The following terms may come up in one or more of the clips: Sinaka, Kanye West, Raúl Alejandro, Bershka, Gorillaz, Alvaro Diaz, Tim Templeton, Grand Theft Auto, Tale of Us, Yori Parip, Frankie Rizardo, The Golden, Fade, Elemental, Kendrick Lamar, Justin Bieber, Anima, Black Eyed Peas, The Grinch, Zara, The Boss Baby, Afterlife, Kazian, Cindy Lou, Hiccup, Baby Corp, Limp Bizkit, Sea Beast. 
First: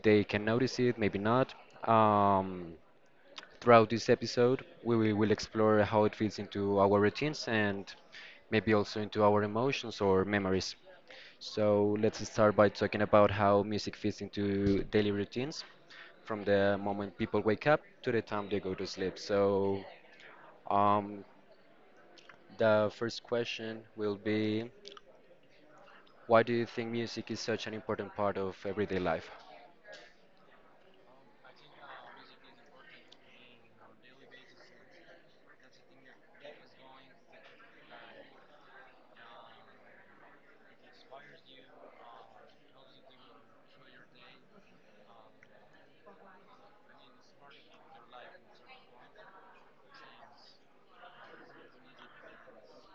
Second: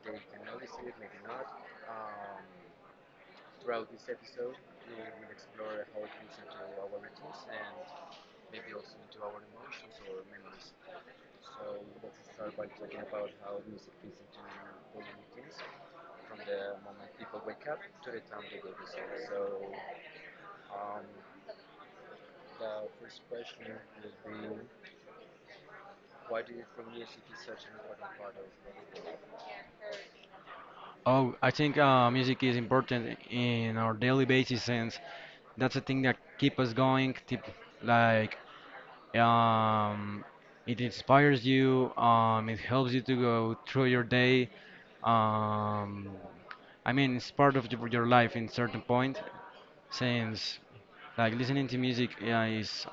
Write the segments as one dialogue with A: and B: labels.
A: they can notice it, maybe not. Um, Throughout this episode, we will explore how it fits into our routines and maybe also into our emotions or memories. So let's start by talking about how music fits into daily routines from the moment people wake up to the time they go to sleep. Um, The first question will be, why do you think music is such an important part of everyday life?
B: Oh, I think music is important in our daily basis sense that's the thing that keep us going. Keep, like um, it inspires you. It helps you to go through your day. Um, I mean, it's part of your life in certain point since, like, listening to music, yeah, is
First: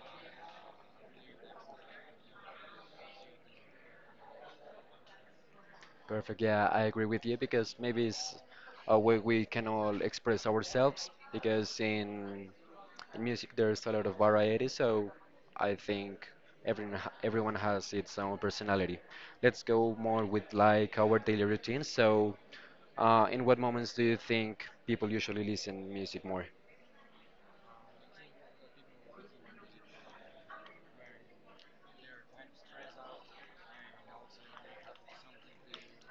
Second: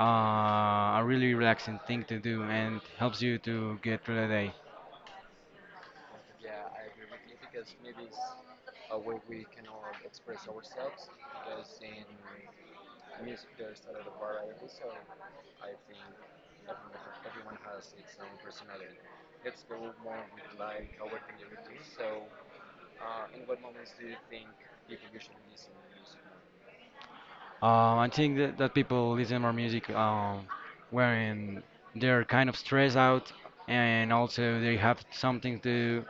B: a really relaxing thing to do and helps you to get through the day.
A: Perfect. Yeah, I agree with you because maybe it's a way we can all express ourselves because in music there's a lot of variety. So I think everyone has its own personality. Let's go more with like our daily routine. So, in what moments do you think people usually listen music more?
B: I think that people listen more music when they're kind of stressed out, and also they have something to,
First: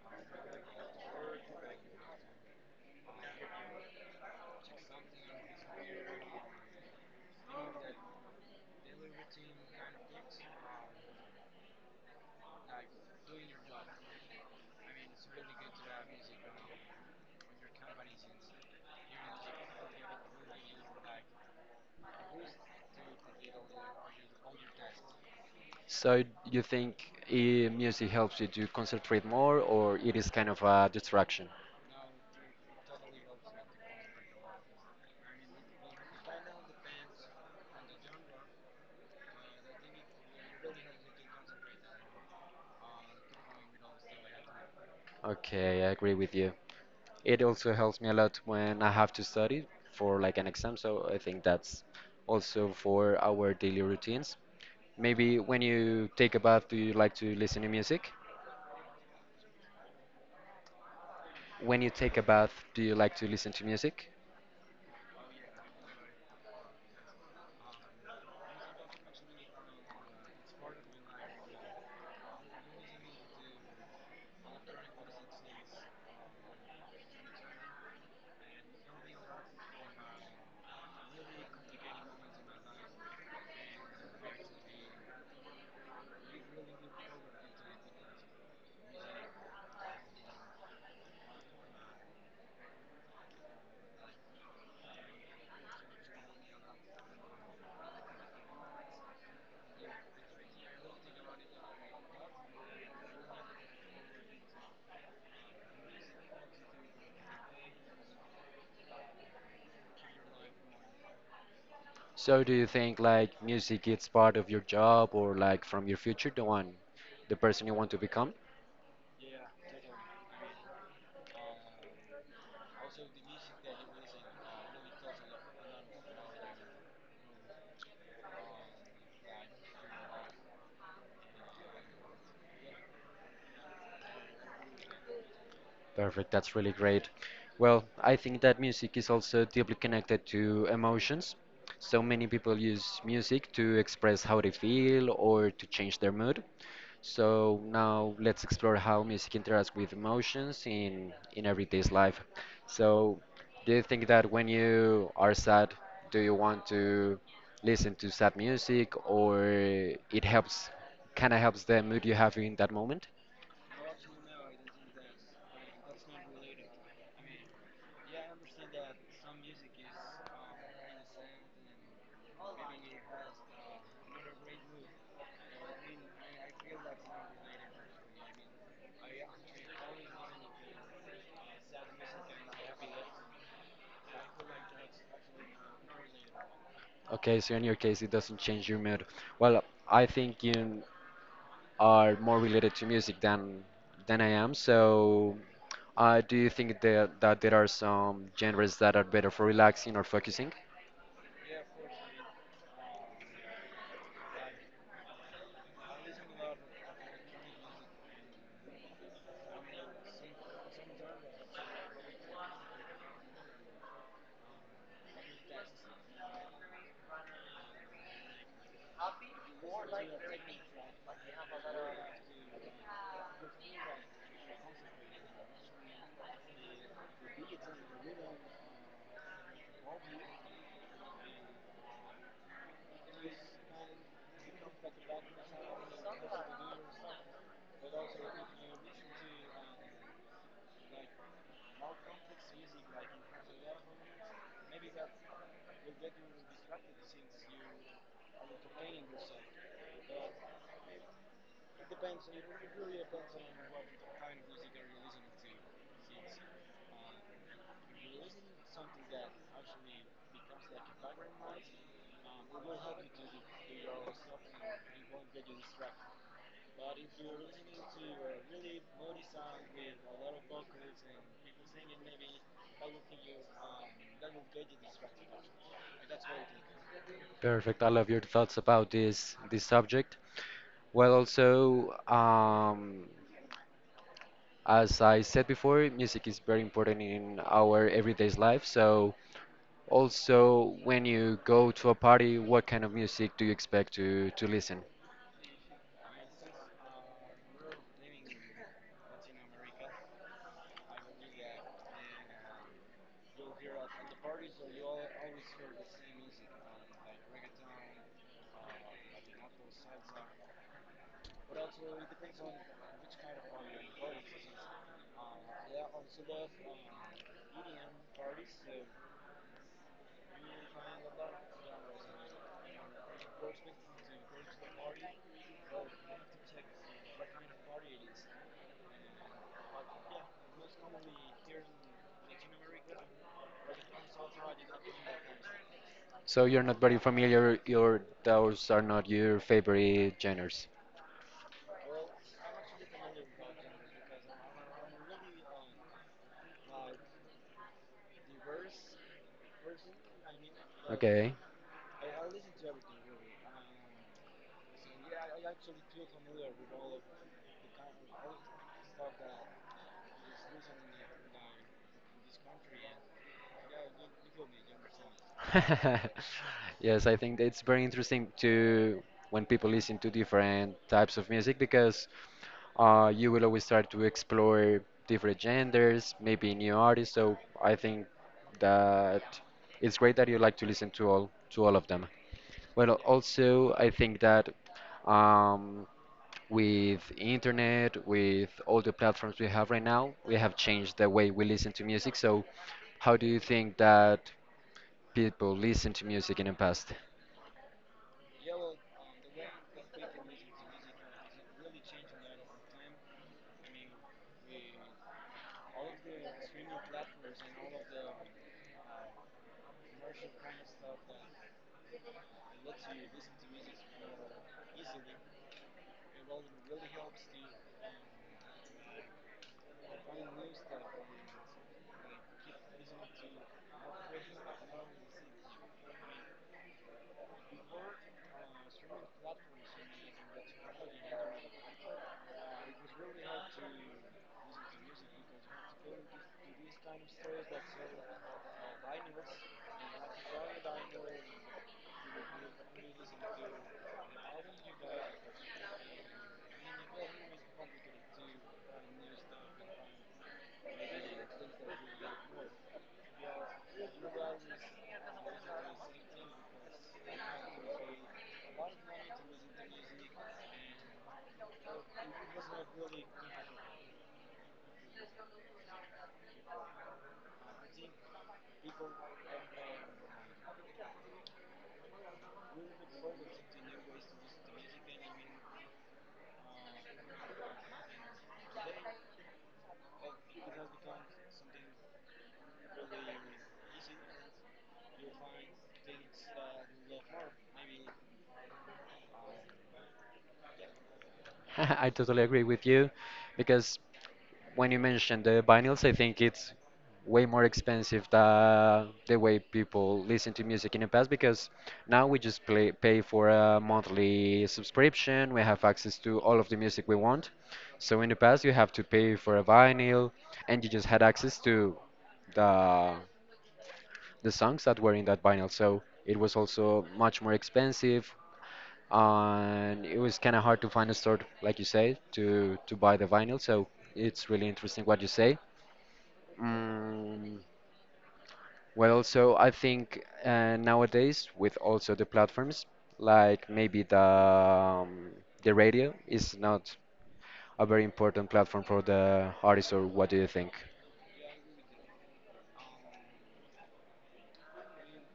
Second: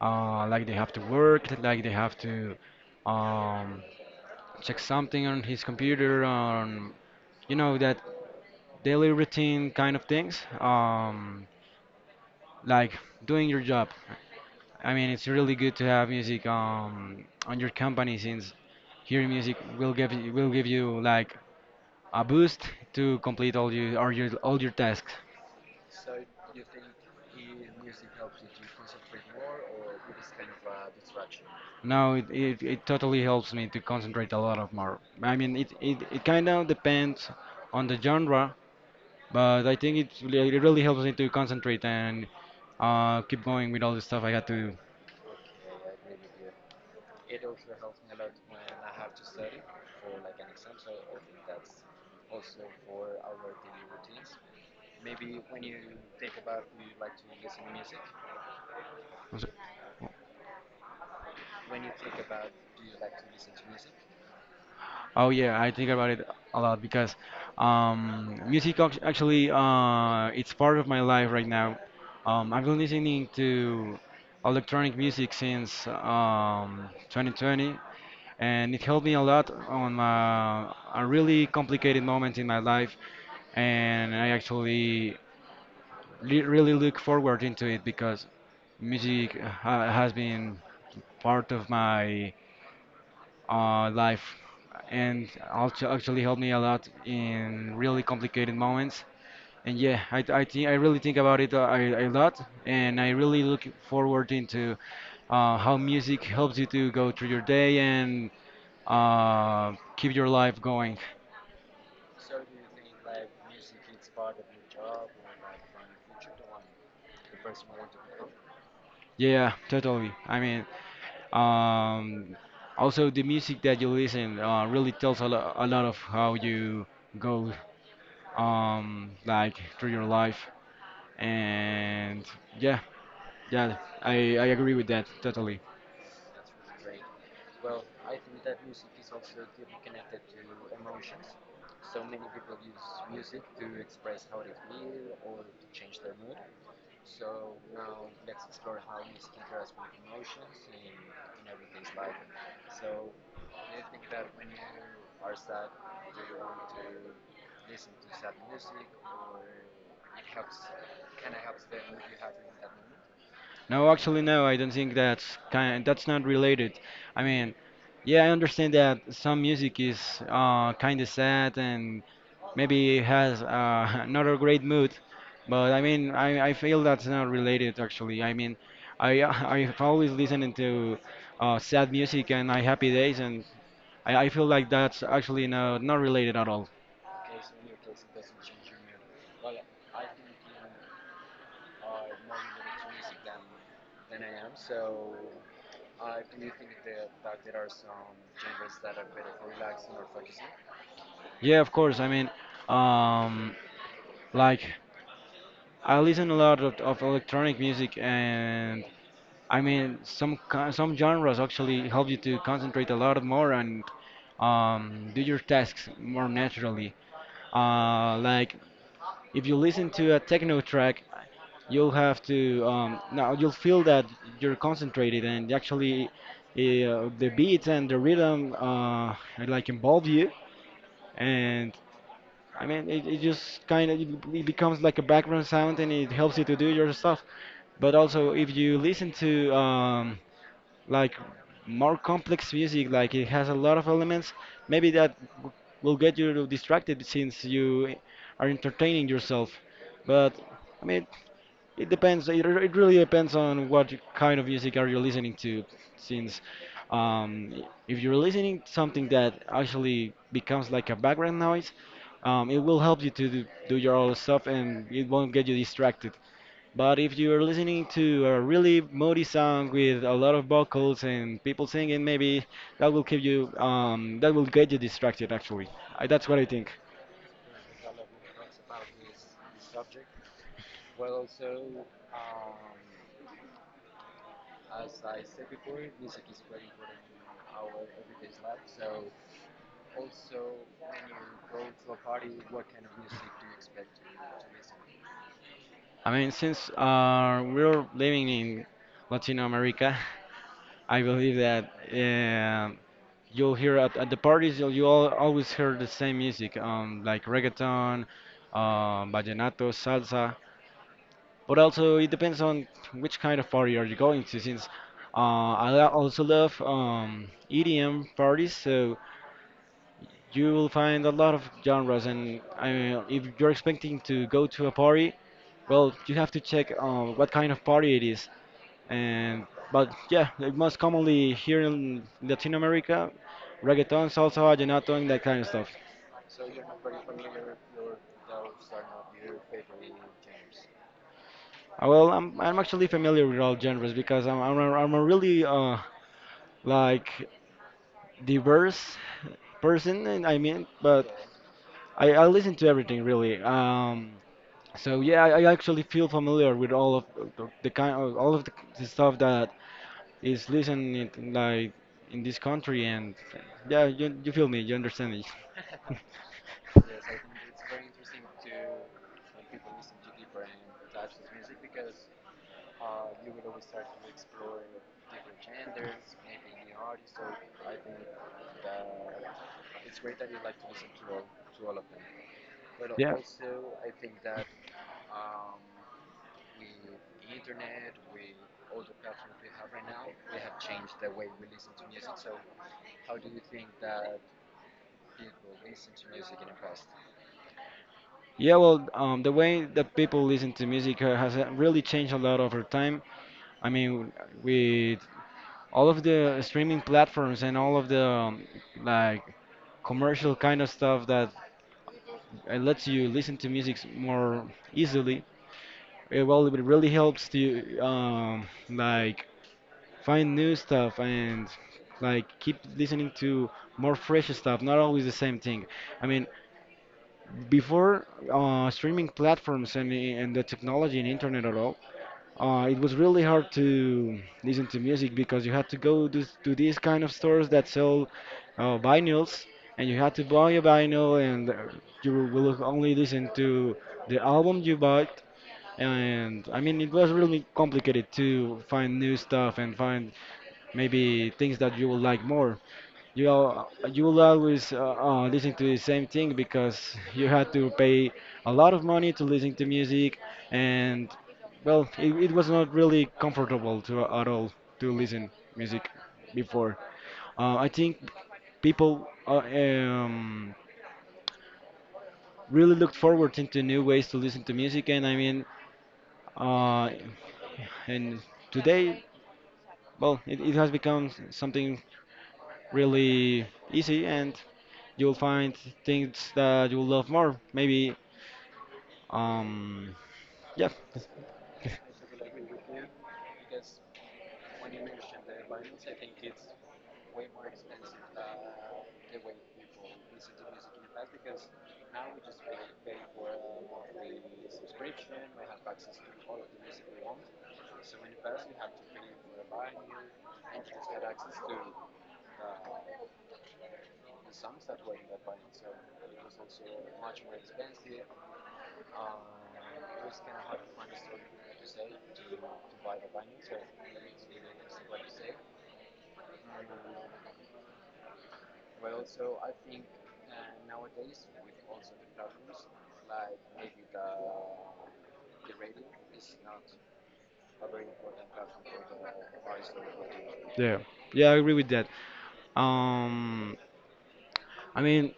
B: like they have to work, like they have to, um, check something on his computer, on, that daily routine kind of things, like doing your job. I mean, it's really good to have music on your company since hearing music will give you like a boost to complete all your tasks.
A: So you think music helps you to concentrate more, or it is kind of a distraction?
B: Now it totally helps me to concentrate a lot of more. I mean, it kind of depends on the genre, but I think it really helps me to concentrate and keep going with all the stuff I got to
A: Okay, I agree with you. It also helps me a lot when I have to study for like an exam, so I think that's also for our daily routines. Maybe when you take a bath, do you like to listen to music?
B: do.
A: When you take a bath, do you like to listen to music?
B: Oh yeah, I think about it a lot because music actually it's part of my life right now. I've been listening to electronic music since 2020, and it helped me a lot on a really complicated moment in my life. And I actually li really look forward into it because music ha has been part of my life, and also actually helped me a lot in really complicated moments. And yeah, I think I really think about it a lot, and I really look forward into how music helps you to go through your day and keep your life going.
A: So do you think like music is part of your job or like from your future, the person you want to become?
B: Yeah, totally. I mean, um, also the music that you listen really tells a lot of how you go, like, through your life. And yeah, yeah, I agree with that totally.
A: Perfect, that's really great. Well, I think that music is also deeply connected to emotions. So many people use music to express how they feel or to change their mood. So now let's explore how music interacts with emotions in everyday's life. So do you think that when you are sad, do you want to listen to sad music or it helps kind of helps the mood you have in that moment?
B: No, actually, no, I don't think that's not related. I mean, yeah, I understand that some music is kind of sad and maybe has not a great mood, but I mean, I feel that's not related actually. I mean, I I've always listening to sad music and I happy days, and I feel like that's actually no, not related at all.
A: Okay, so in your case, it doesn't change your mood. Well, I think you are more related to music than I am. So, do you think that there are some genres that are better for relaxing or focusing?
B: Yeah, of course. I mean, um, like, I listen a lot of electronic music, and I mean some genres actually help you to concentrate a lot more, and do your tasks more naturally. Like, if you listen to a techno track, you'll have to, now you'll feel that you're concentrated, and actually the beats and the rhythm like involve you, and I mean, it just kind of it becomes like a background sound, and it helps you to do your stuff. But also, if you listen to like more complex music, like it has a lot of elements, maybe will get you distracted since you are entertaining yourself. But I mean, it depends. It really depends on what kind of music are you listening to. Since, if you're listening to something that actually becomes like a background noise, it will help you to do your own stuff, and it won't get you distracted. But if you're listening to a really moody song with a lot of vocals and people singing, maybe that will get you distracted. Actually, that's what I think.
A: Perfect. I love your thoughts about this subject. Well, as I said before, music is very important in our everyday life. So, also, when you go to a party, what kind of music do you expect to listen?
B: I mean, since we're living in Latino America. I believe that, you'll hear at the parties you all always hear the same music, like reggaeton, vallenato, salsa. But also it depends on which kind of party are you going to. Since uh, I also love EDM parties, so you will find a lot of genres. And I mean, if you're expecting to go to a party, well, you have to check what kind of party it is. And but yeah, like most commonly here in Latin America, reggaeton, salsa, vallenato, and that kind of stuff.
A: So you're not very familiar, your those are not your favorite genres.
B: Well, I'm actually familiar with all genres because I'm a really like diverse person, and I mean, but
A: Okay.
B: I listen to everything really. So yeah, I actually feel familiar with all of the kind of all of the stuff that is listened in, like in this country, and yeah, you feel me, you understand me,
A: Yes, I think it's very interesting to when people listen to different types of music because you will always start to explore different genders, maybe new artists. So I think that it's great that you like to listen to all of them. Well,
B: yeah.
A: also I think that um, with internet, with all the platforms we have right now, we have changed the way we listen to music. So, how do you think that people listen to music in the past?
B: Yeah, well, the way that people listen to music has really changed a lot over time. I mean, with all of the streaming platforms and all of the, like, commercial kind of stuff that lets you listen to music more easily. Well, it really helps to, like, find new stuff, and like keep listening to more fresh stuff, not always the same thing. I mean, before streaming platforms and the technology and internet at all, it was really hard to listen to music because you had to go to these kind of stores that sell vinyls, and you had to buy a vinyl, and you will only listen to the album you bought. And I mean, it was really complicated to find new stuff and find maybe things that you will like more. You you will always listen to the same thing because you had to pay a lot of money to listen to music. And well, it was not really comfortable to at all to listen music before. Uh, I think people, really looked forward into new ways to listen to music, and I mean, uh, and today, well, it has become something really easy, and you'll find things that you'll love more. Maybe. um, yeah,
A: I totally agree with you because when you mentioned the vinyls, I think it's way more expensive than the way people listen to music in the past because now we just pay for a monthly subscription. We have access to all of the music we want. So in the past, you have to pay for a vinyl and you just had access to the the songs that were in that vinyl. So it was also much more expensive and it was kind of hard to find a store, like you say, to buy the vinyl. So it's really interesting what you say. Mm, well, so I think nowadays with also the platforms, like maybe the radio is not a very important platform for the artist, or what do you think?
B: yeah, yeah, I agree with that. Um, I mean,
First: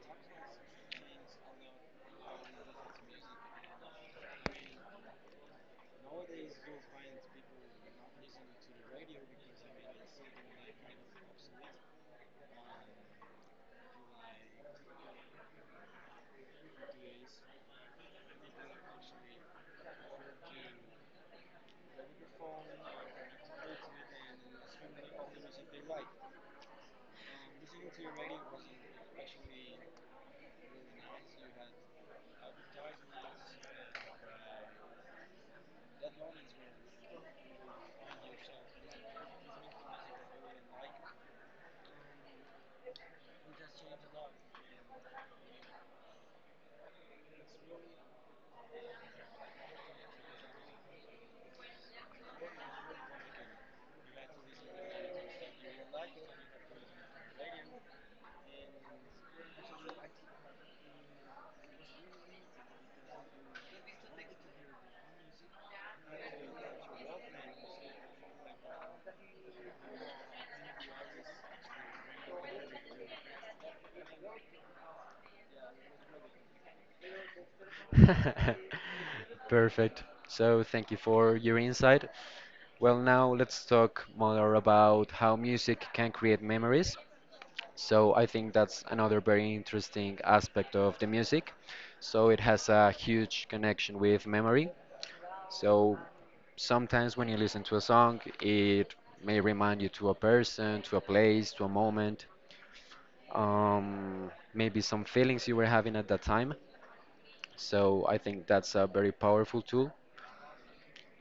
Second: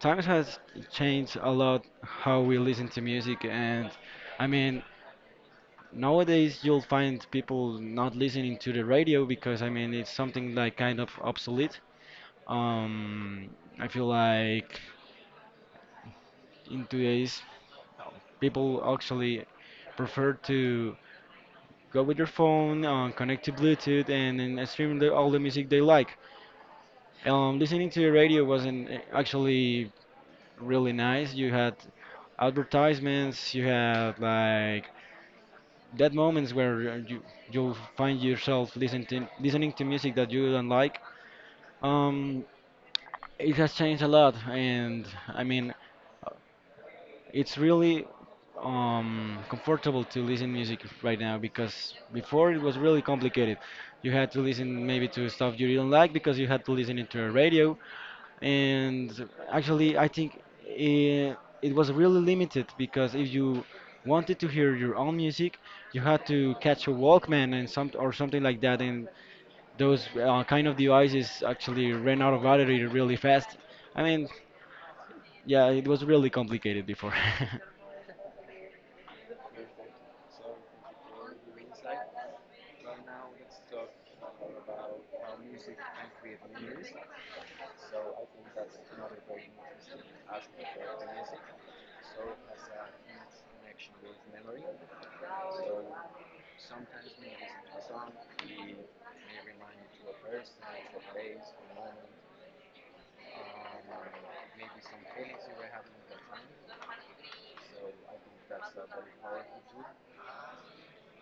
B: times has changed a lot how we listen to music, and I mean, nowadays you'll find people not listening to the radio because I mean it's something like kind of obsolete. Um, I feel like in today's people actually prefer to go with your phone, connect to Bluetooth, and then stream all the music they like. Listening to the radio wasn't actually really nice. You had advertisements, you had like that moments where you'll find yourself listening to music that you don't like. Um, it has changed a lot, and I mean, it's really comfortable to listen music right now because before it was really complicated. You had to listen maybe to stuff you didn't like because you had to listen it to a radio. And actually, I think it was really limited, because if you wanted to hear your own music, you had to catch a Walkman and some or something like that. And those kind of devices actually ran out of battery really fast. I mean, yeah, it was really complicated before.
A: Perfect. So thank you for your insight. Well, now let's talk more about how music can create memories. So I think that's another very interesting aspect of the music. So it has a huge connection with memory. So sometimes when you listen to a song, it may remind you to a person, to a place, to a moment, maybe some feelings you were having at that time. So I think that's a very powerful tool.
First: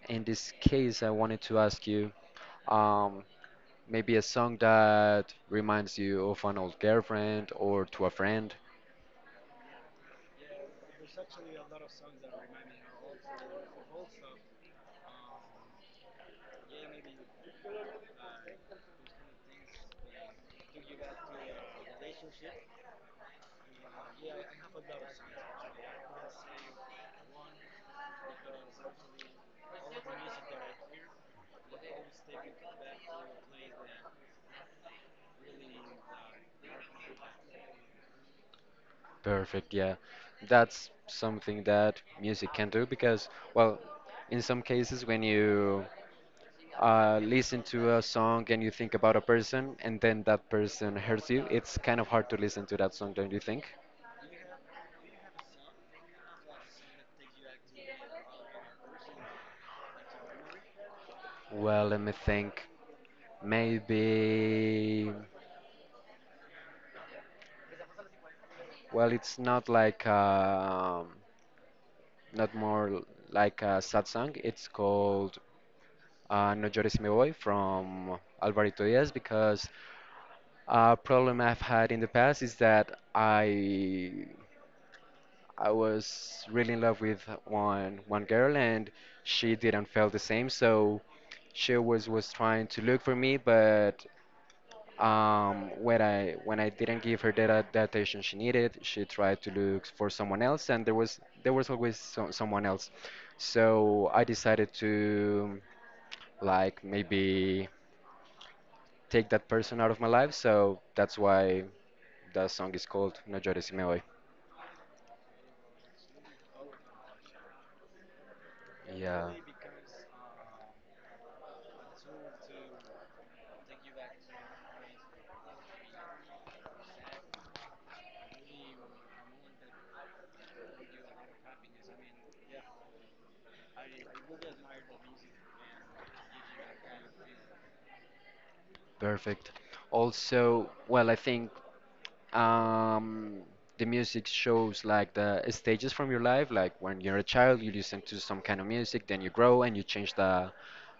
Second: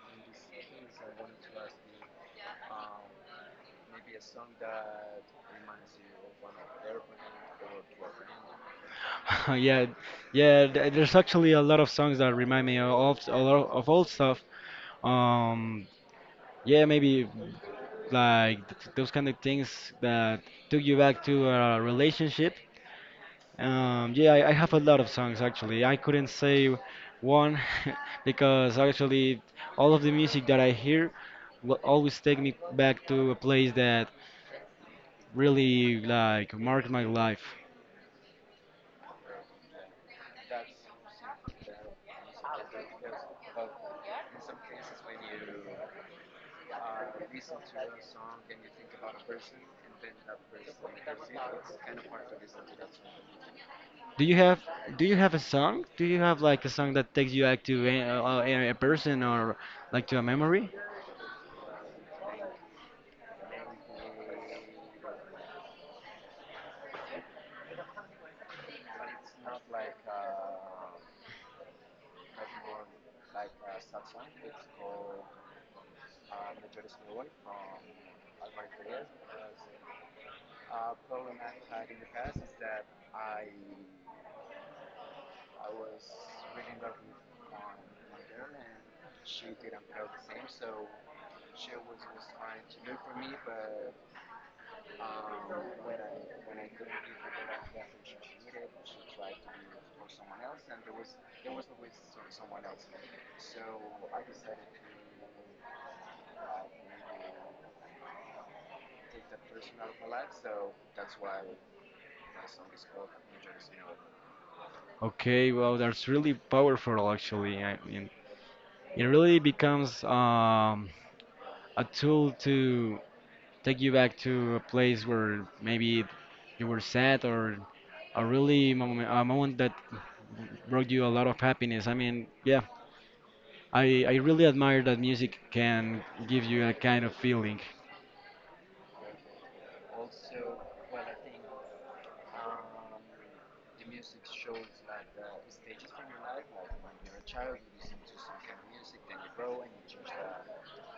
A: In this case, I wanted to ask you um, maybe a song that reminds you of an old girlfriend or to a friend.
B: Yeah, yeah. There's actually a lot of songs that remind me of a lot of old stuff. Um, yeah, maybe, like those kind of things that took you back to a relationship. Yeah, I have a lot of songs actually. I couldn't say one because actually all of the music that I hear will always take me back to a place that really, like, marked my life.
A: Perfect, yeah. That's something that music can do because, well, in some cases, when you listen to a song and you think about a person and then that person hurts you, it's kind of hard to listen to that song, don't you think?
B: Do you have do you have a song? Do you have like a song that takes you back to a person, or like to a memory?
A: Well, let me think. Maybe. Well, it's not like not more l- like a sad song. It's called "No Llores Mi Voy" from Alvarito Diaz because a problem I've had in the past is that I was really in love with one girl and she didn't feel the same, so she was trying to look for me, but when I didn't give her that attention she needed, she tried to look for someone else, and there was always someone else. So I decided to like maybe take that person out of my life. So that's why that song is called No llores si me voy.
B: Okay, well, that's really powerful actually. I mean, it
A: Yeah.
B: really becomes a tool to take you back to a place where maybe you were sad or a moment that brought you a lot of happiness. I mean, yeah, I really admire that music can give you a kind of feeling.
A: Perfect. Also, well, I think um, the music shows like the stages from your life. Like when you're a child, you listen to some kind of music, then you grow and you change the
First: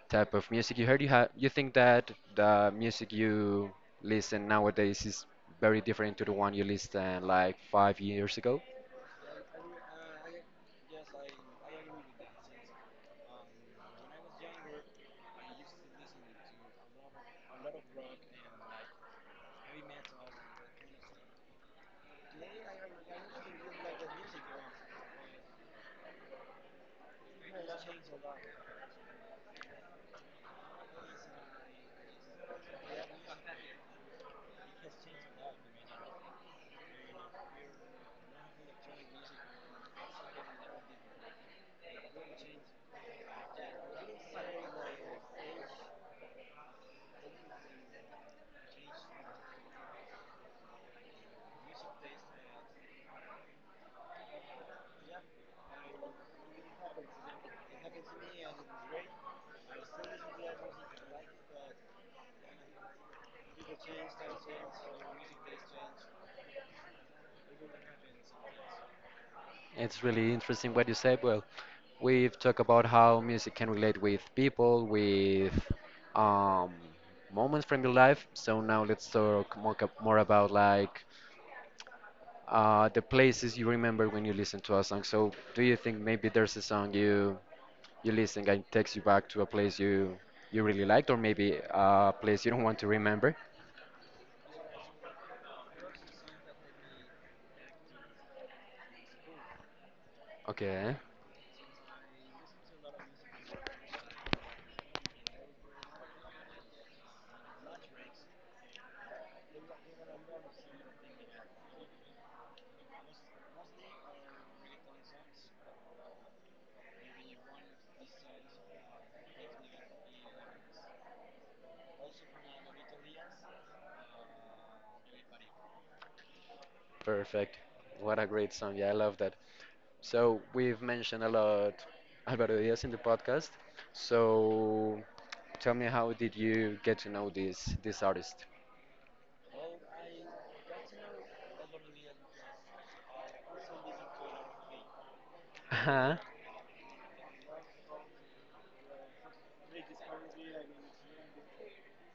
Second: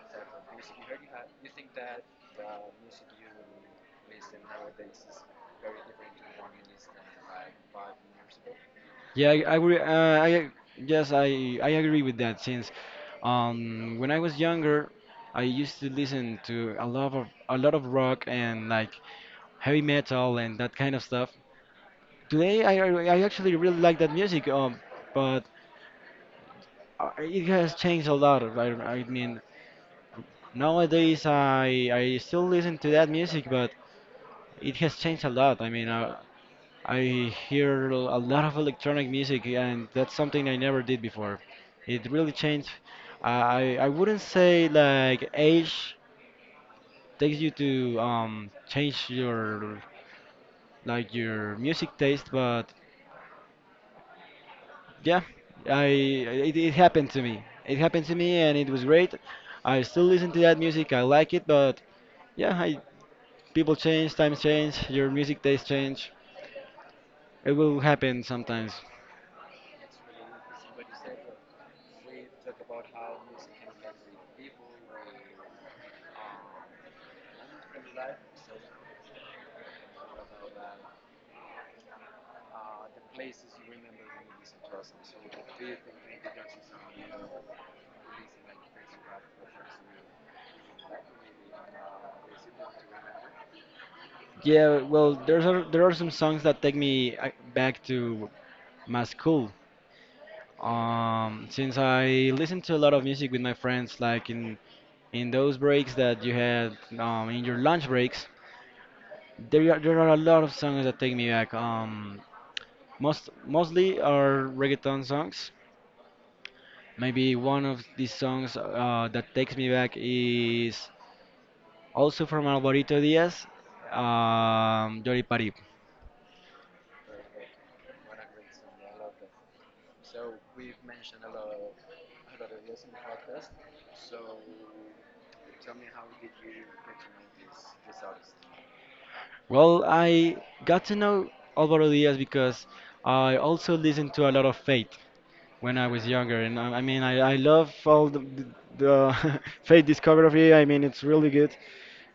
A: type of music you heard. You think that the music you listen nowadays is very different to the one you listened like 5 years ago.
B: Yeah, I agree. I Yes, I agree with that. Since, when I was younger, I used to listen to a lot of rock and like heavy metal and that kind of stuff. Today, I actually really like that music. But it has changed a lot. I mean, nowadays I still listen to that music, but it has changed a lot. I mean, I hear a lot of electronic music, and that's something I never did before. It really changed. I wouldn't say like age takes you to change your, like, your music taste, but yeah, I it happened to me. It happened to me, and it was great. I still listen to that music. I like it, but yeah, I people change, times change, your music taste change. It will happen sometimes.
A: It's really interesting what you said. Well, we've talked about how music can relate with people, with um, moments from your life. So now let's talk more about like the places you remember when you listen to a song. So do you think maybe there's a song you listen and takes you back to a place you really liked, or maybe a place you don't want to remember?
B: Yeah, well, there are some songs that take me back to my school.
A: Okay,
B: Since I listen to a lot of music with my friends, like in those breaks that you had, in your lunch breaks, there are a lot of songs that take me back. Mostly are reggaeton songs. Maybe one of these songs that takes me back is also from Alvarito Diaz, Yori Parip.
A: perfect. What a great song! Yeah, I love that. So we've mentioned a lot Alvaro Diaz in the podcast. So tell me, how did you get to know this artist?
B: Well, I got to know Alvaro Diaz because I also listened to a lot of Fate when I was
A: Uh-huh.
B: younger, and I love the Fate discography. I mean, it's really good,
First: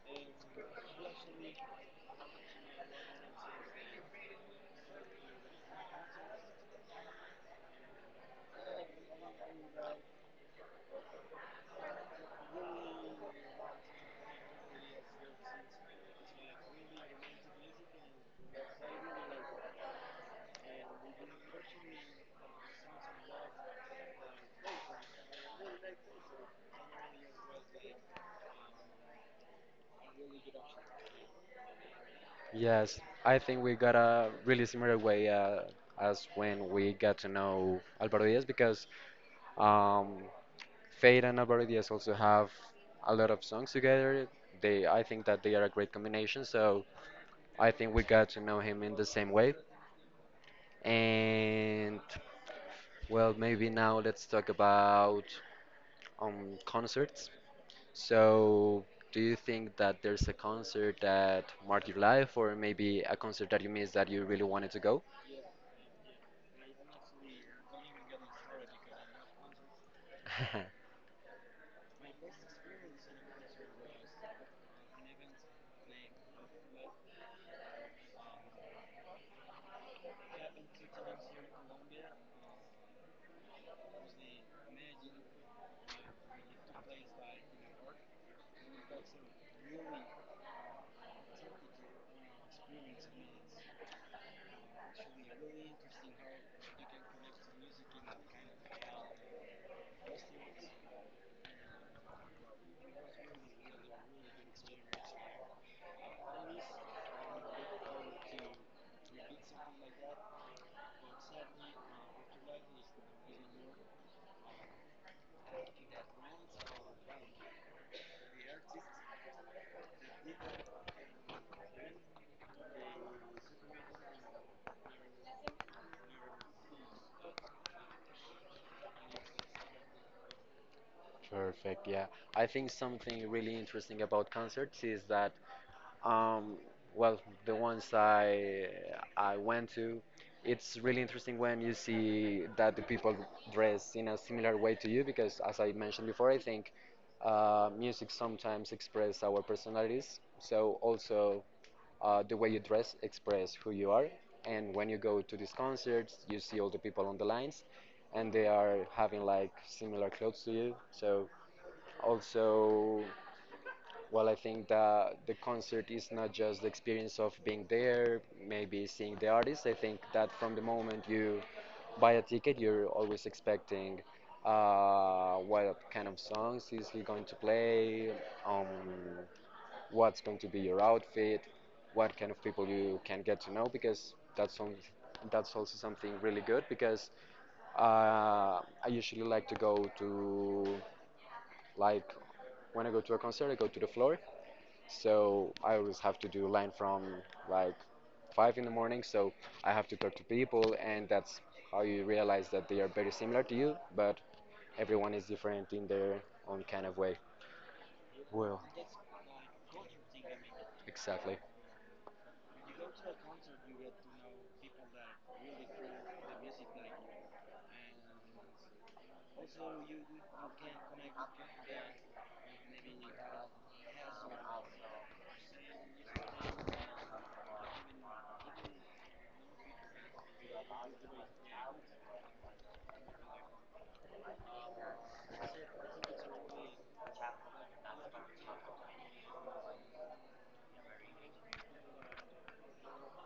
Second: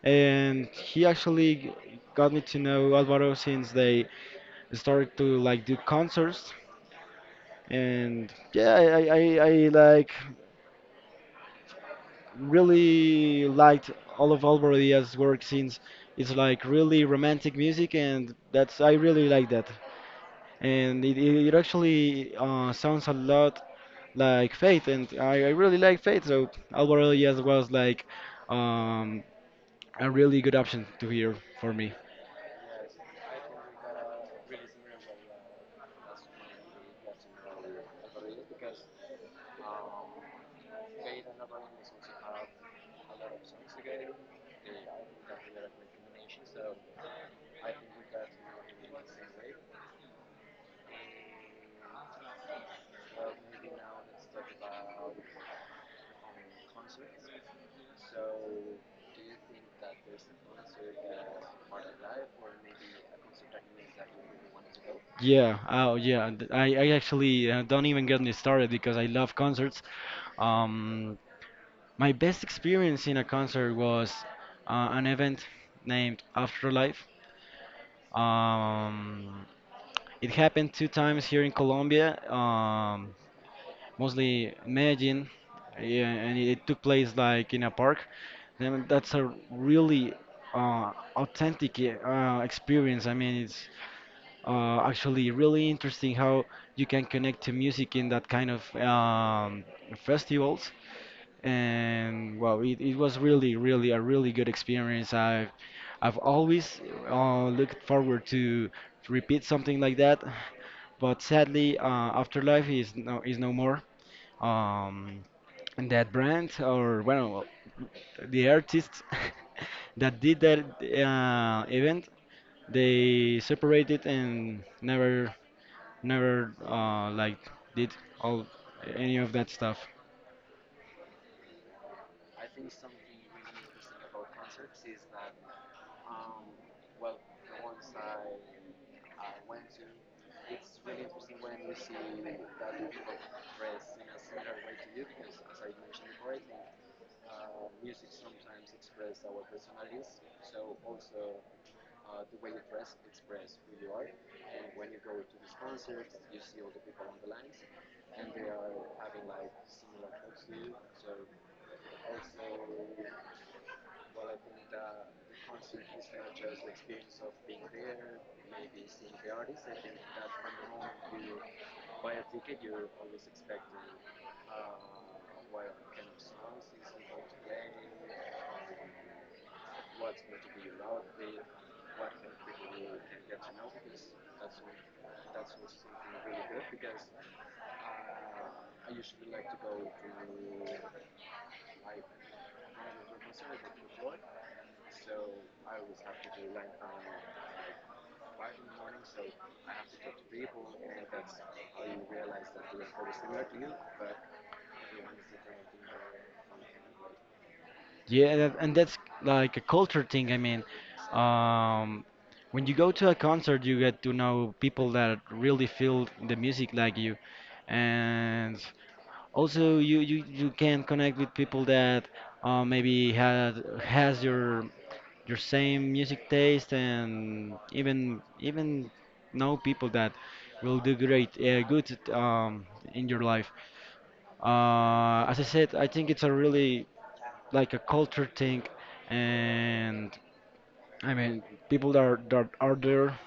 B: and he actually got me to know Alvaro since they started to like do concerts, and yeah, like really liked all of Alvaro Diaz's work, since it's like really romantic music, and that's I really like that. And it, it actually sounds a lot like Faith, and I really like Faith, so Alvaro Diaz was like um, a really good option to hear for me.
A: Yes, I think we got a really similar way as when we got to know Alvaro Diaz because um, Fade and Alvaro Diaz also have a lot of songs together. They, I think that they are a great combination. So I think we got to know him in the same way. And well, maybe now let's talk about on concerts. So, do you think that there's a concert that marked your life, or maybe a concert that you missed that you really wanted to go?
B: Yeah, oh yeah, and I actually don't even get me started because I love concerts. Um, my best experience in a concert was an event named Afterlife. Um, it happened two times here in Colombia. Mostly Medellin, yeah, and it took place like in a park. Then that's a really authentic experience. I mean, it's actually really interesting how you can connect to music in that kind of festivals. And well, it was really, really a really good experience. I've always looked forward to repeat something like that, but sadly, Afterlife is is no more, um, that brand, or well, the artists that did that event, they separated and never like did all any of that stuff.
A: Perfect. Yeah, I think something really interesting about concerts is that, um, well, the ones I went to, it's really interesting when you see that the people dress in a similar way to you because, as I mentioned before, I think music sometimes express our personalities. So also, uh, the way you dress express who you are. And when you go to these concerts, you see all the people on the lines, and they are having like similar clothes to you. So also, well, I think that the concert is not just the experience of being there, maybe seeing the artist. I think that from the moment you buy a ticket, you're always expecting what kind of songs is he going to play, um, what's going to be your outfit, what kind of people you can get to know, because that's also something really good. Because I usually like to go to like when I go to a concert, I go to the floor, so I always have to do line from like 5 in the morning. So I have to talk to people, and that's how you realize that they are very similar to you, but everyone is different in their own kind of way.
B: Yeah,
A: Well,
B: and that's like a culture thing. I mean,
A: exactly.
B: um, when you go to a concert, you get to know people that really feel the music like you, and also, you can connect with people that maybe had has your same music taste, and even know people that will do great, good, in your life. As I said, I think it's a really, like a culture thing, and I mean people that are there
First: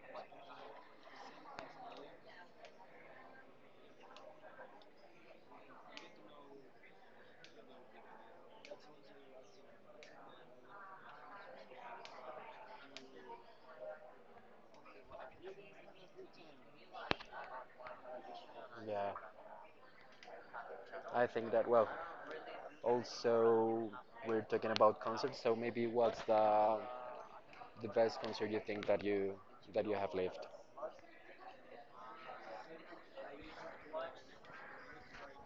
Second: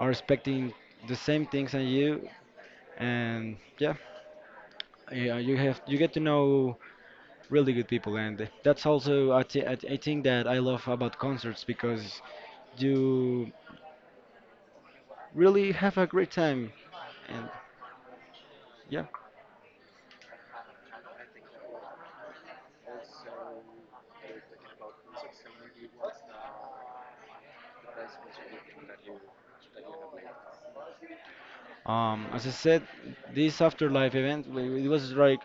B: are expecting the same things as you, and yeah, you get to know really good people, and that's also I think that I love about concerts because you really have a great time, and yeah.
A: Yeah. I think that well. Also, we're talking about concerts, so maybe what's the best concert you think that you have lived?
B: As I said, this Afterlife event it was like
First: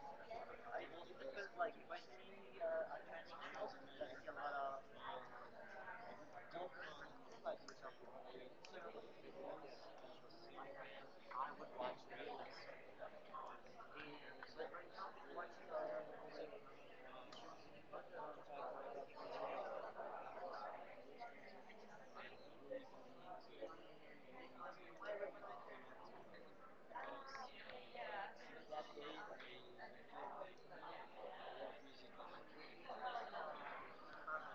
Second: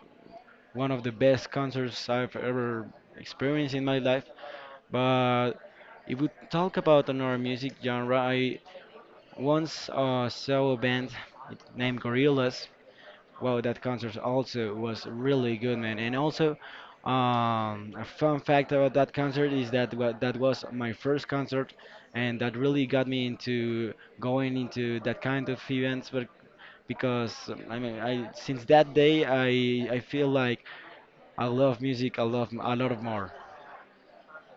B: one of the best concerts I've ever experienced in my life. But if we talk about another music genre, I once saw a band named Gorillaz. Wow, that concert also was really good, man. And also, a fun fact about that concert is that that was my first concert, and that really got me into going into that kind of events. But because I mean, I since that day, I feel like I love music. I love a lot of more.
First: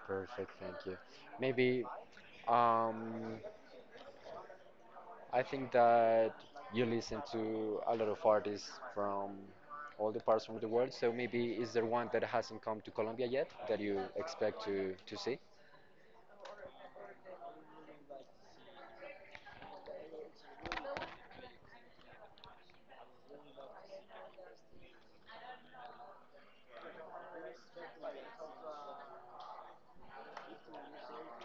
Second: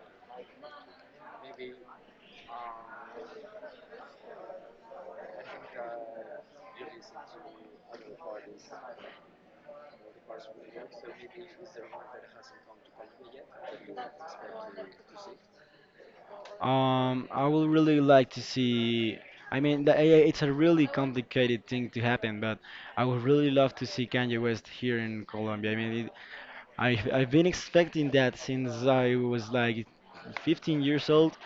A: Perfect, thank you. Maybe um, I think that you listen to a lot of artists from all the parts of the world. So maybe is there one that hasn't come to Colombia yet that you expect to see?
B: I would really like to see. I mean, it's a really complicated thing to happen, but I would really love to see Kanye West here in Colombia. I mean, I've been expecting that since I was like 15 years old,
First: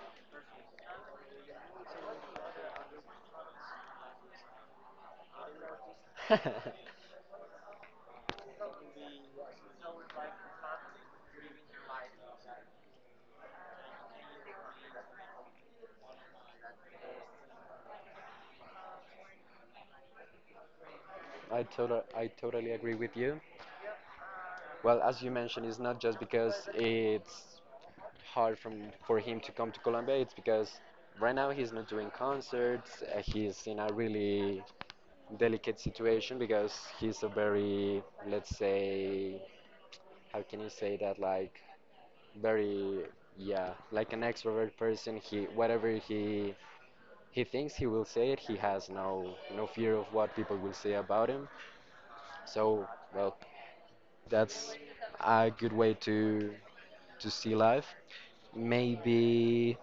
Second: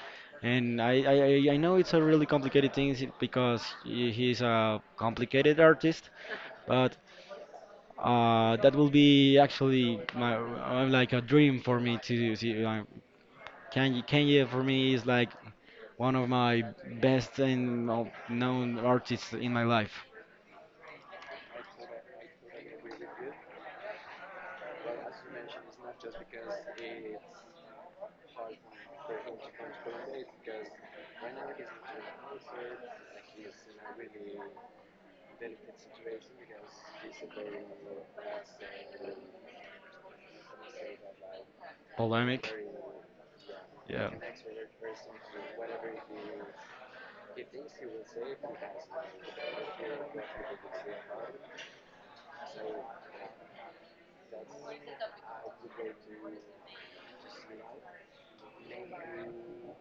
B: and I know it's a really complicated thing because he's a complicated artist, but that will be actually my like a dream for me to see. Kanye for me is like one of my best and known artists in my life.
A: I totally agree with you. Well, as you mentioned, it's not just because it's hard from for him to come to Colombia, it's because right now he's not doing concerts. He's in a really delicate situation because he's a very, let's say, how can you say that? Like
B: Polemic,
A: very, yeah,
B: yeah.
A: like an extrovert person. He whatever he thinks he will say it. He has no fear of what people will say about him. So well, that's a good way to see life. Maybe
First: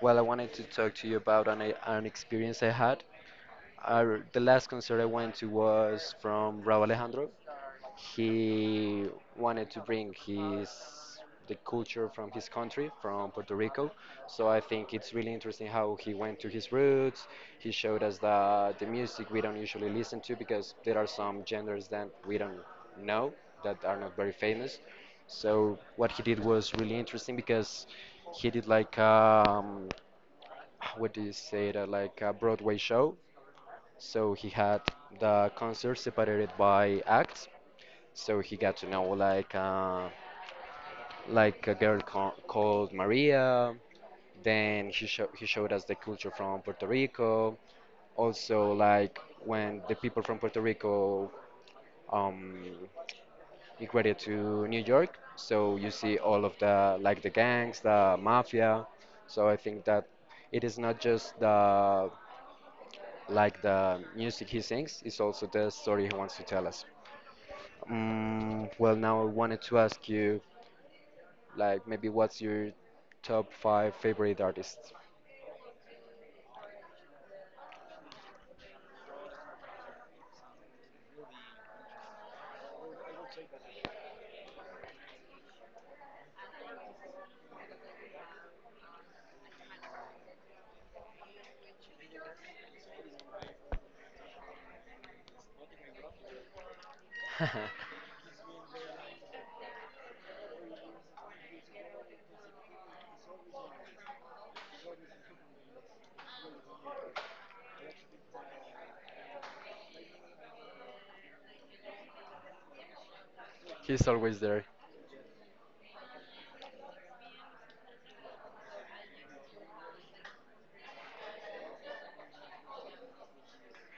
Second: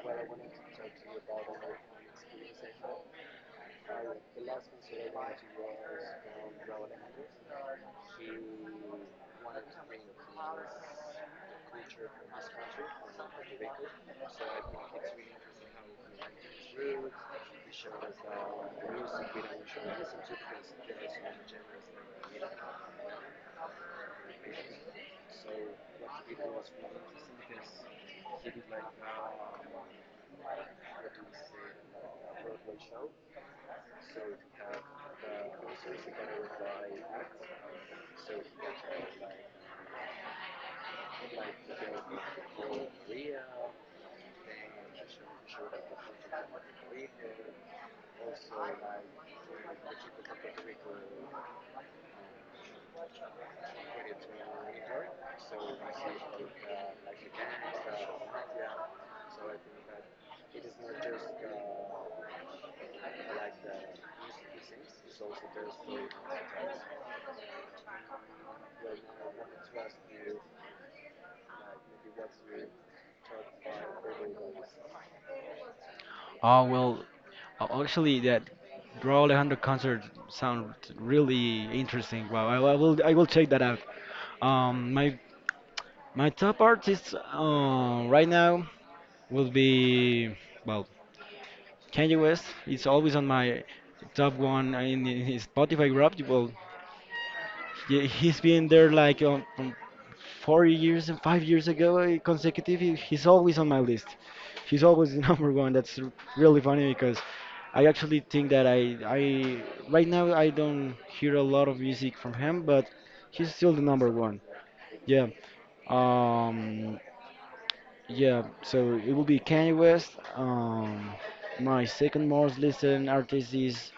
A: well, I wanted to talk to you about an experience I had. The last concert I went to was from Raúl Alejandro. He wanted to bring his the culture from his country, from Puerto Rico. So I think it's really interesting how he went to his roots. He showed us the music we don't usually listen to because there are some genres that we don't know that are not very famous. So what he did was really interesting because he did like. What do you say, that like a Broadway show. So he had the concert separated by acts. So he got to know like a girl called Maria. Then he showed us the culture from Puerto Rico. Also, like when the people from Puerto Rico um, migrated to New York. So you see all of the, like, the gangs, the mafia. So I think that it is not just the, like, the music he sings, is also the story he wants to tell us. Well, now I wanted to ask you, like, maybe what's your top 5 favorite artists?
B: Oh well, actually that Bro Alejandro concert sounds really interesting. Wow, I will check that out. Um, my my top artist right now will be, well, Kanye West. It's always on my top one in his Spotify rap. Well, yeah, he's been there like 4 years and 5 years ago consecutive. He's always on my list. He's always the number one. That's really funny because I actually think that I right now I don't hear a lot of music from him, but he's still the
A: He's
B: number one.
A: always there.
B: Yeah. Um. Yeah. So it will be Kanye West. My second most listened artist is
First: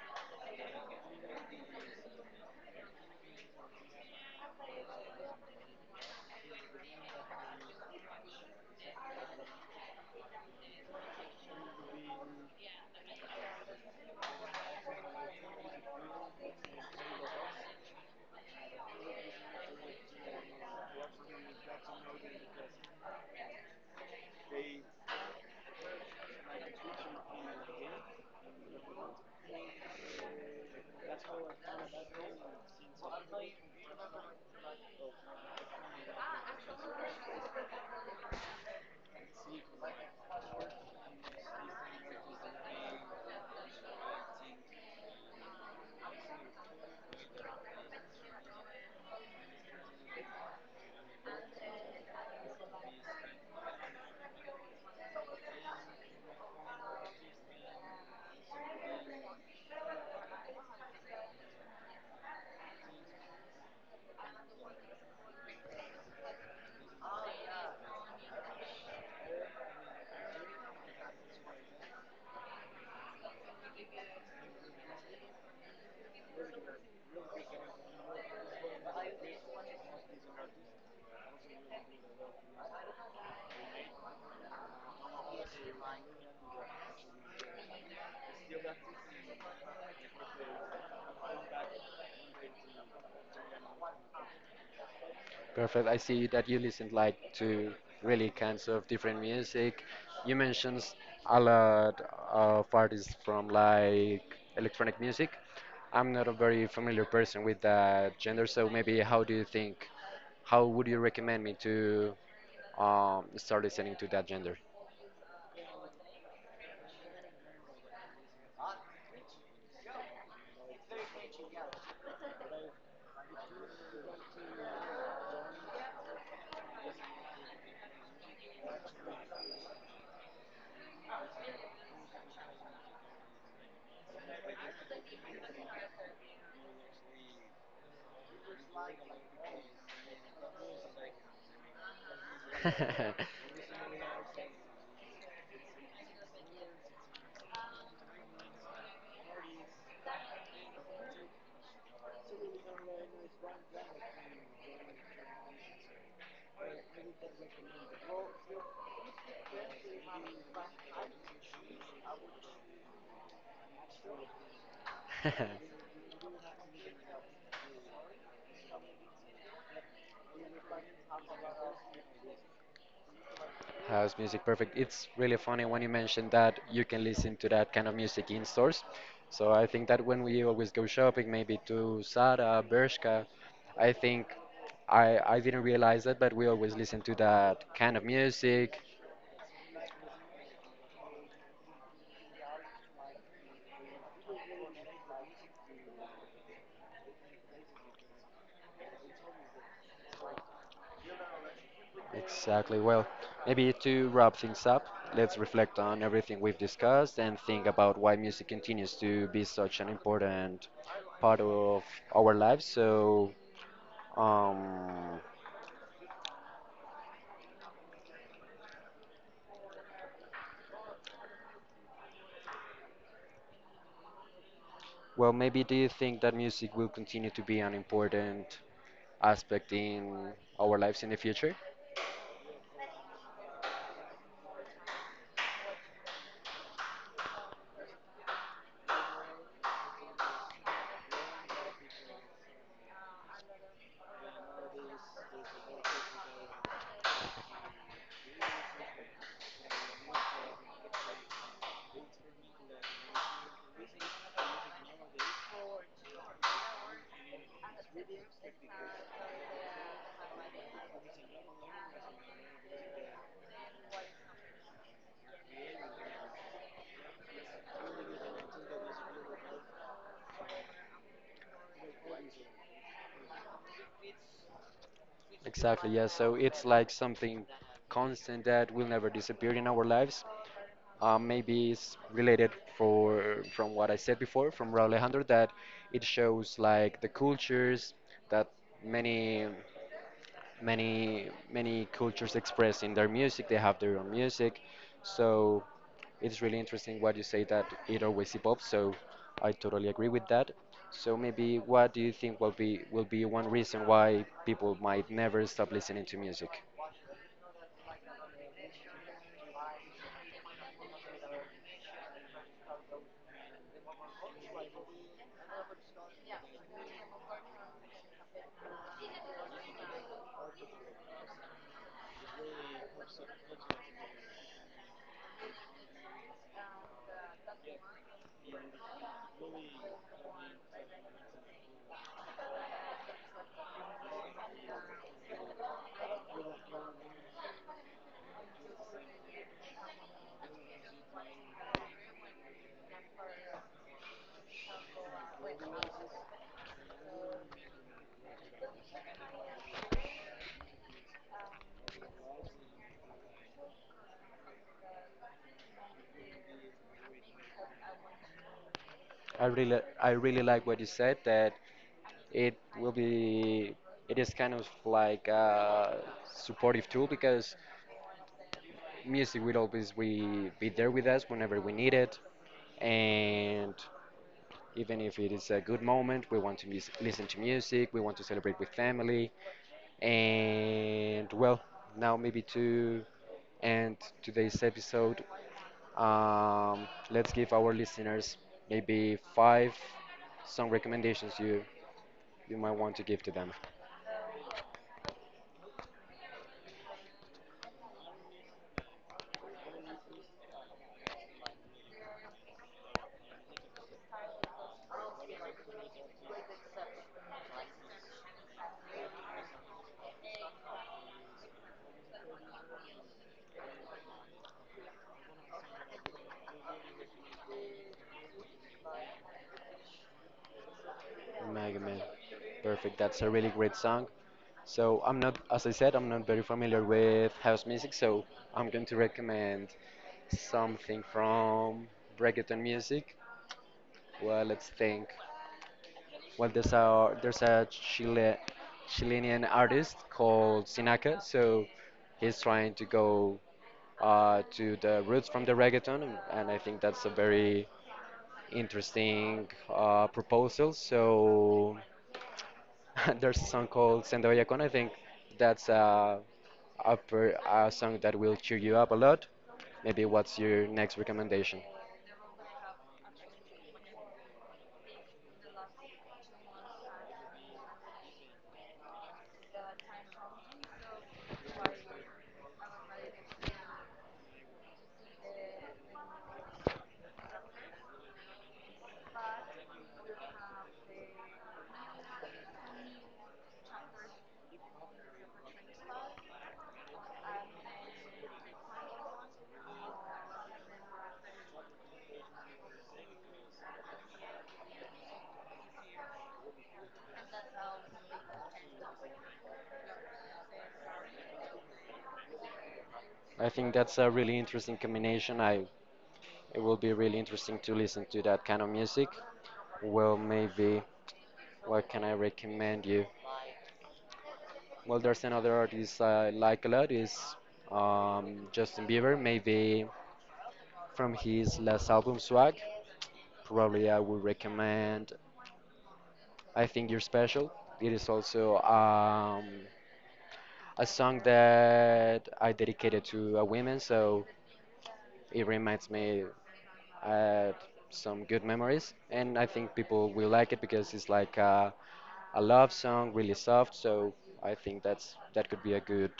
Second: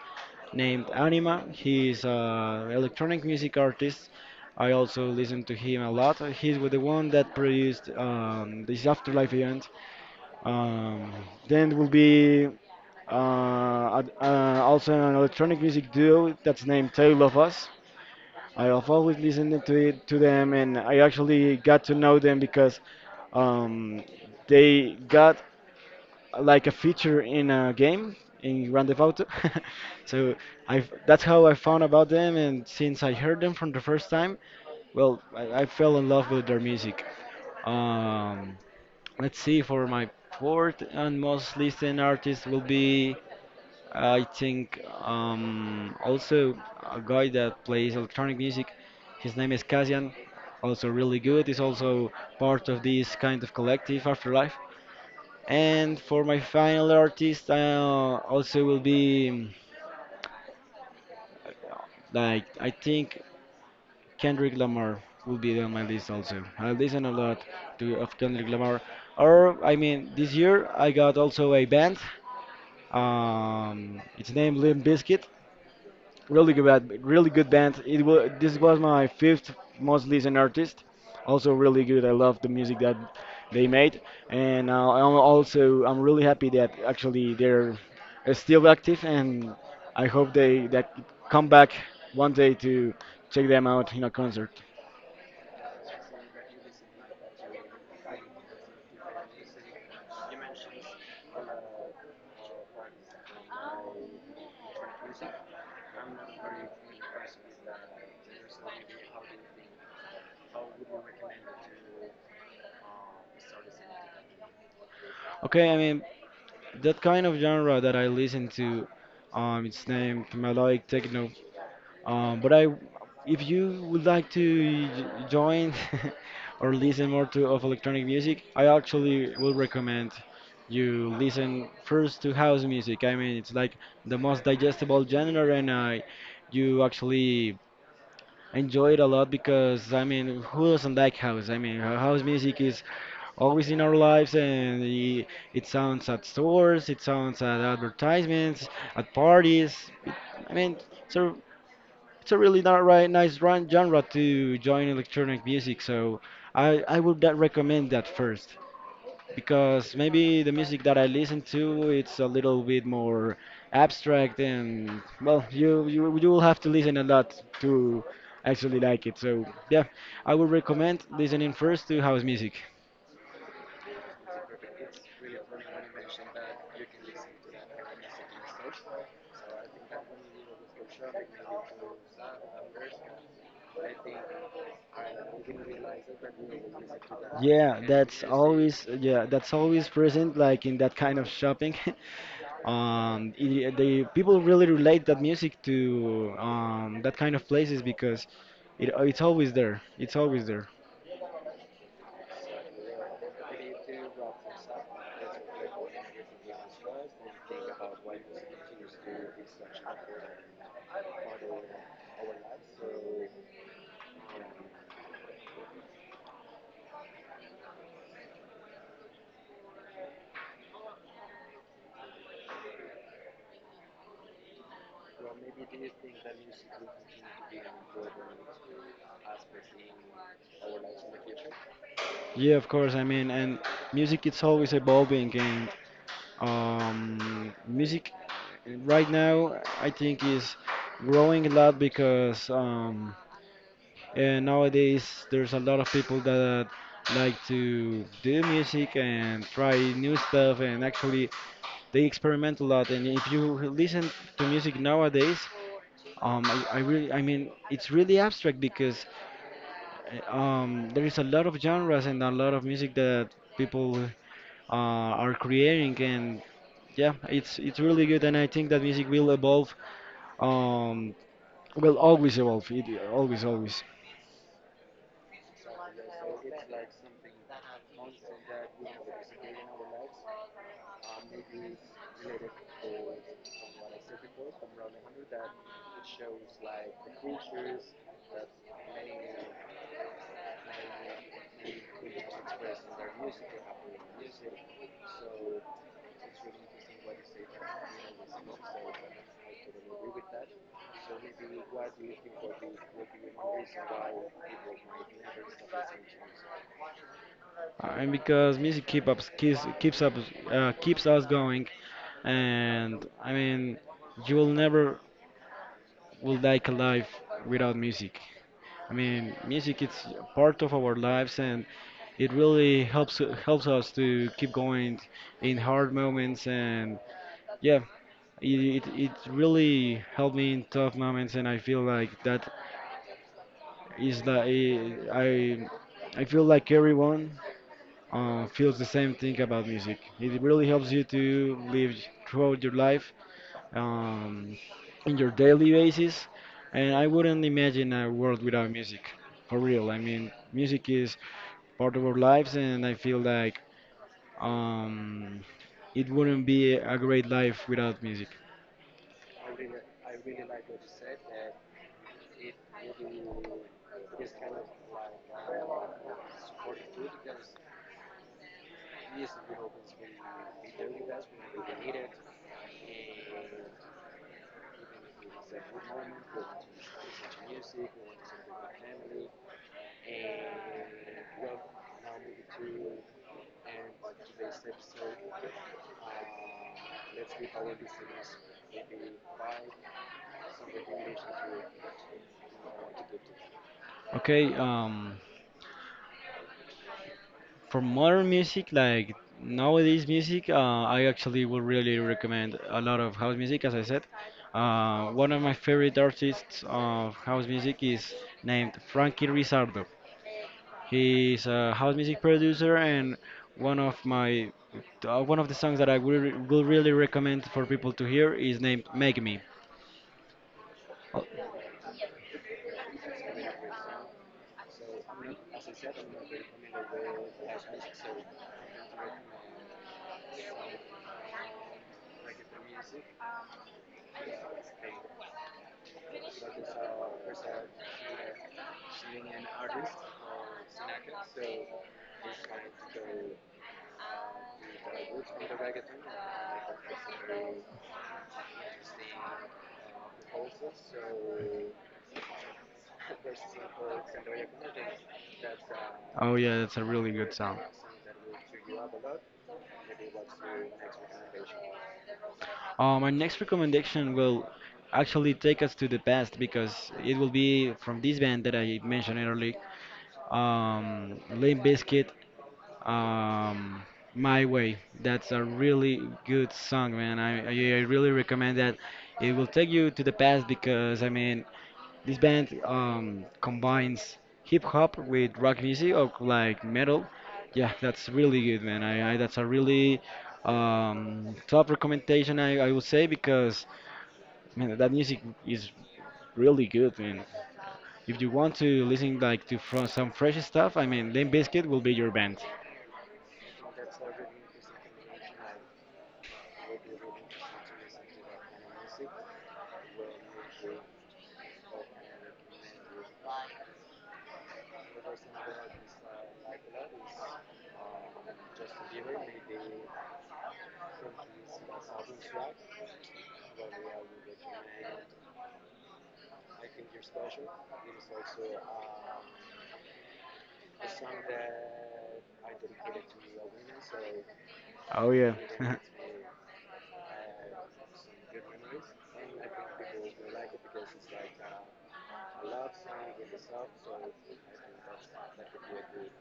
B: named Anima. He is an electronic music artist. I also listen to him a lot. He's with the one that produced, this Afterlife event. Um, then will be also an electronic music duo that's named Tale of Us. I have always listened to them, and I actually got to know them because um, they got like a feature in a game in Grand Theft Auto. So I that's how I found about them, and since I heard them from the first time, well, I fell in love with their music. Um, let's see, for my fourth and most listened artist will be, I think, also a guy that plays electronic music. His name is Kazian, also really good. He's also part of this kind of collective Afterlife. And for my final artist, also will be, like I think Kendrick Lamar will be on my list also. I listen a lot to of Kendrick Lamar. Or I mean, this year I got also a band. It's named Limp Bizkit. Really good band, really good band. It was This was my fifth most listened artist. Also really good. I love the music that they made, and I'm really happy that actually they're still active, and I hope they that come back one day to check them out in a concert.
A: Perfect. I see that you listen, like, to really kinds of different music. You mentioned a lot of artists from, like, electronic music. I'm not a very familiar person with that gender, so maybe how do you think? How would you recommend me to start listening to that gender.
B: Okay, I mean that kind of genre that I listen to, it's named melodic techno. But I, if you would like to join or listen more to of electronic music, I actually will recommend you listen first to house music. I mean, it's like the most digestible genre, and I, you actually enjoy it a lot because I mean, who doesn't like house? I mean, house music is always in our lives, and it sounds at stores, it sounds at advertisements, at parties, it, I mean so it's a really not right nice run genre to join electronic music. So I would that recommend that first, because maybe the music that I listen to, it's a little bit more abstract, and well, you will have to listen a lot to actually like it. So yeah, I would recommend listening first to house music.
A: House music, perfect. It's really funny when you mentioned that you can listen to that kind of music in stores. So I think that when we always go shopping, maybe to Zara, Bershka, I think I didn't realize that, but we always listen to that
B: Yeah,
A: kind of
B: that's
A: music.
B: always, yeah, that's always present like in that kind of shopping. The people really relate that music to that kind of places because it's always there. It's always there.
A: Exactly. Well, maybe to wrap things up, let's reflect on everything we've discussed and think about why music continues to be such an important part of our lives. So, um, well, maybe do you think that music will continue to be an important aspect in our lives in the future?
B: Yeah, of course. I mean, and music it's always evolving, and music right now I think is growing a lot because And nowadays, there's a lot of people that like to do music and try new stuff, and actually, they experiment a lot. And if you listen to music nowadays, I really, I mean, it's really abstract because there is a lot of genres and a lot of music that people are creating, and yeah, it's really good. And I think that music will evolve. Um, will always evolve. It always, always.
A: Exactly, yeah. So it's like something constant that will never disappear in our lives. Maybe it's related for from what I said before from Raul Alejandro, that it shows like the cultures that many many cultures express in their music. They have their own music, so it's really interesting what you say, that it always evolves. So I totally agree with that. So maybe what do you think will be one reason why people might never stop listening to music?
B: And because music keeps up, keeps us going, and I mean, you will never will like a life without music. I mean, music is part of our lives, and it really helps us to keep going in hard moments. And yeah, it really helped me in tough moments, and I feel like that is the I feel like everyone feels the same thing about music. It really helps you to live throughout your life um, in your daily basis. And I wouldn't imagine a world without music, for real. I mean, music is part of our lives, and I feel like um, it wouldn't be a great life without music.
A: I really like what you said, that it will be it is kind of like a supportive tool, because music will always be there with us whenever we need it, and even if it is a good moment, we want to listen to music, we want to celebrate with family. And well, now, maybe to end today's episode, let's give our listeners maybe 5 song recommendations you might want to give to them.
B: Okay, for modern music, like nowadays music, I actually would really recommend a lot of house music. As I said, one of my favorite artists of house music is named Frankie Rizardo. He's a house music producer, and one of my one of the songs that will really recommend for people to hear is named "Make Me." Oh,
A: Mega Man. Perfect. That's a really great song. So I'm not, as I said, I'm not very familiar with house music, so I'm going to recommend something from reggaeton music. Well, let's think. Well, there's a Chilean artist called Sinaka, so he's trying to go to the roots from the reggaeton, and I think that's a very interesting proposal. So there's a song called Sendo Bellacón. I think that's
B: oh yeah, that's a really good song.
A: a song that will cheer you up a lot. Maybe what's your next recommendation?
B: Next recommendation will actually take us to the past because it will be from this band that I mentioned earlier, Limp Bizkit, um, "My Way." That's a really good song, man. I really recommend that. It will take you to the past because I mean, this band combines hip hop with rock music, or like metal. Yeah, that's really good, man. I That's a really top recommendation, I would say, because man, that music is really good, man. If you want to listen like to from some fresh stuff, I mean, Limp Bizkit will be your band.
A: I think that's a really interesting combination. I, it will be really interesting to listen to that kind of music. Well, maybe what can I recommend you? Well, there's another artist I like a lot, is Justin Bieber. Maybe from his last album Swag, probably I would recommend. I think you're special. It is also a song that I dedicated to a woman, so
B: Oh yeah.
A: it reminds me uh, some good memories, and I think people will like it because it's like a love song, really soft. So I think that's that could be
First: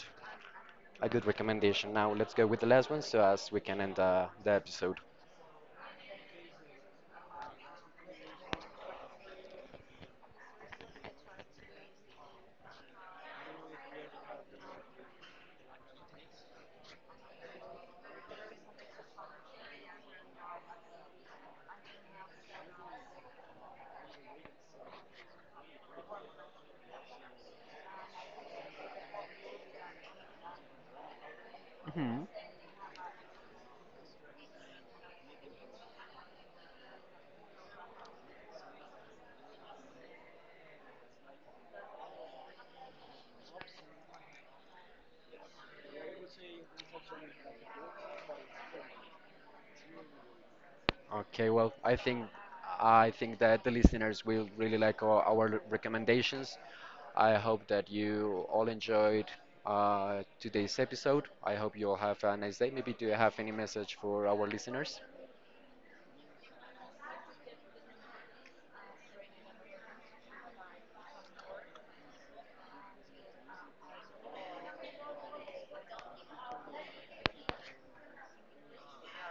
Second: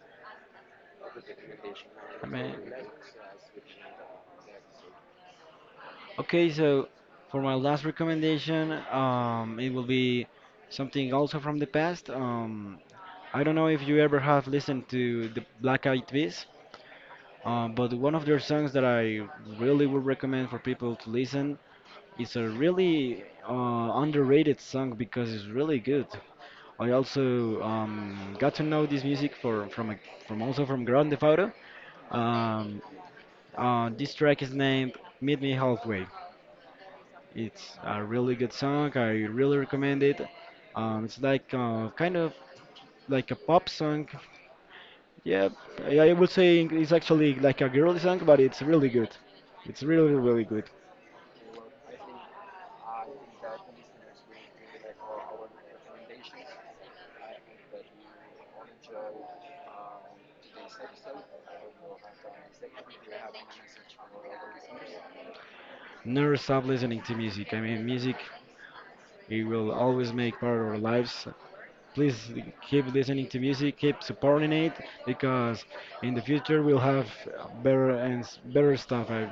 A: a good recommendation. Now
B: I
A: let's go
B: mean,
A: with the last one, so as we can end the episode.
B: okay, so for my last recommendation, it will be something also from the past. I don't know if you ever have listened to the Black Eyed Peas. But one of their songs that I really would recommend for people to listen is a really underrated song because it's really good. I also got to know this music from also from Grande Fauto.
A: Hmm.
B: Um, this track is named "Meet Me Halfway." It's a really good song. I really recommend it. It's like kind of like a pop song. Yeah, I would say it's actually like a girly song, but it's really good. It's really, really good.
A: Okay, well, I think that the listeners will really like our recommendations. I hope that you all enjoyed today's episode. I hope you all have a nice day. Maybe do you have any message for our listeners?
B: Never stop listening to music. I mean, music, it will always make part of our lives. Please keep listening to music, keep supporting it, because in the future we'll have better and better stuff. I,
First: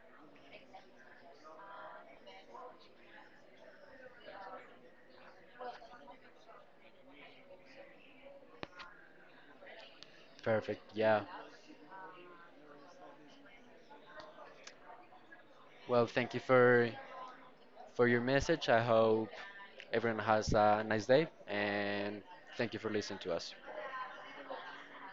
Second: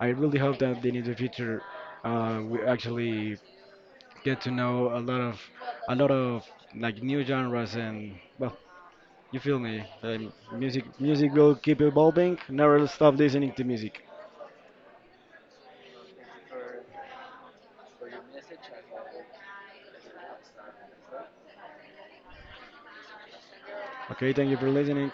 B: I really hope that in the future we actually get to know a lot of like new genres and well, you feel me?
A: Perfect.
B: Music,
A: Yeah.
B: music will keep evolving. Never stop listening to music.
A: Well, thank you for your message. I hope everyone has a nice day, and thank you for listening to us.
B: Okay, thank you for listening.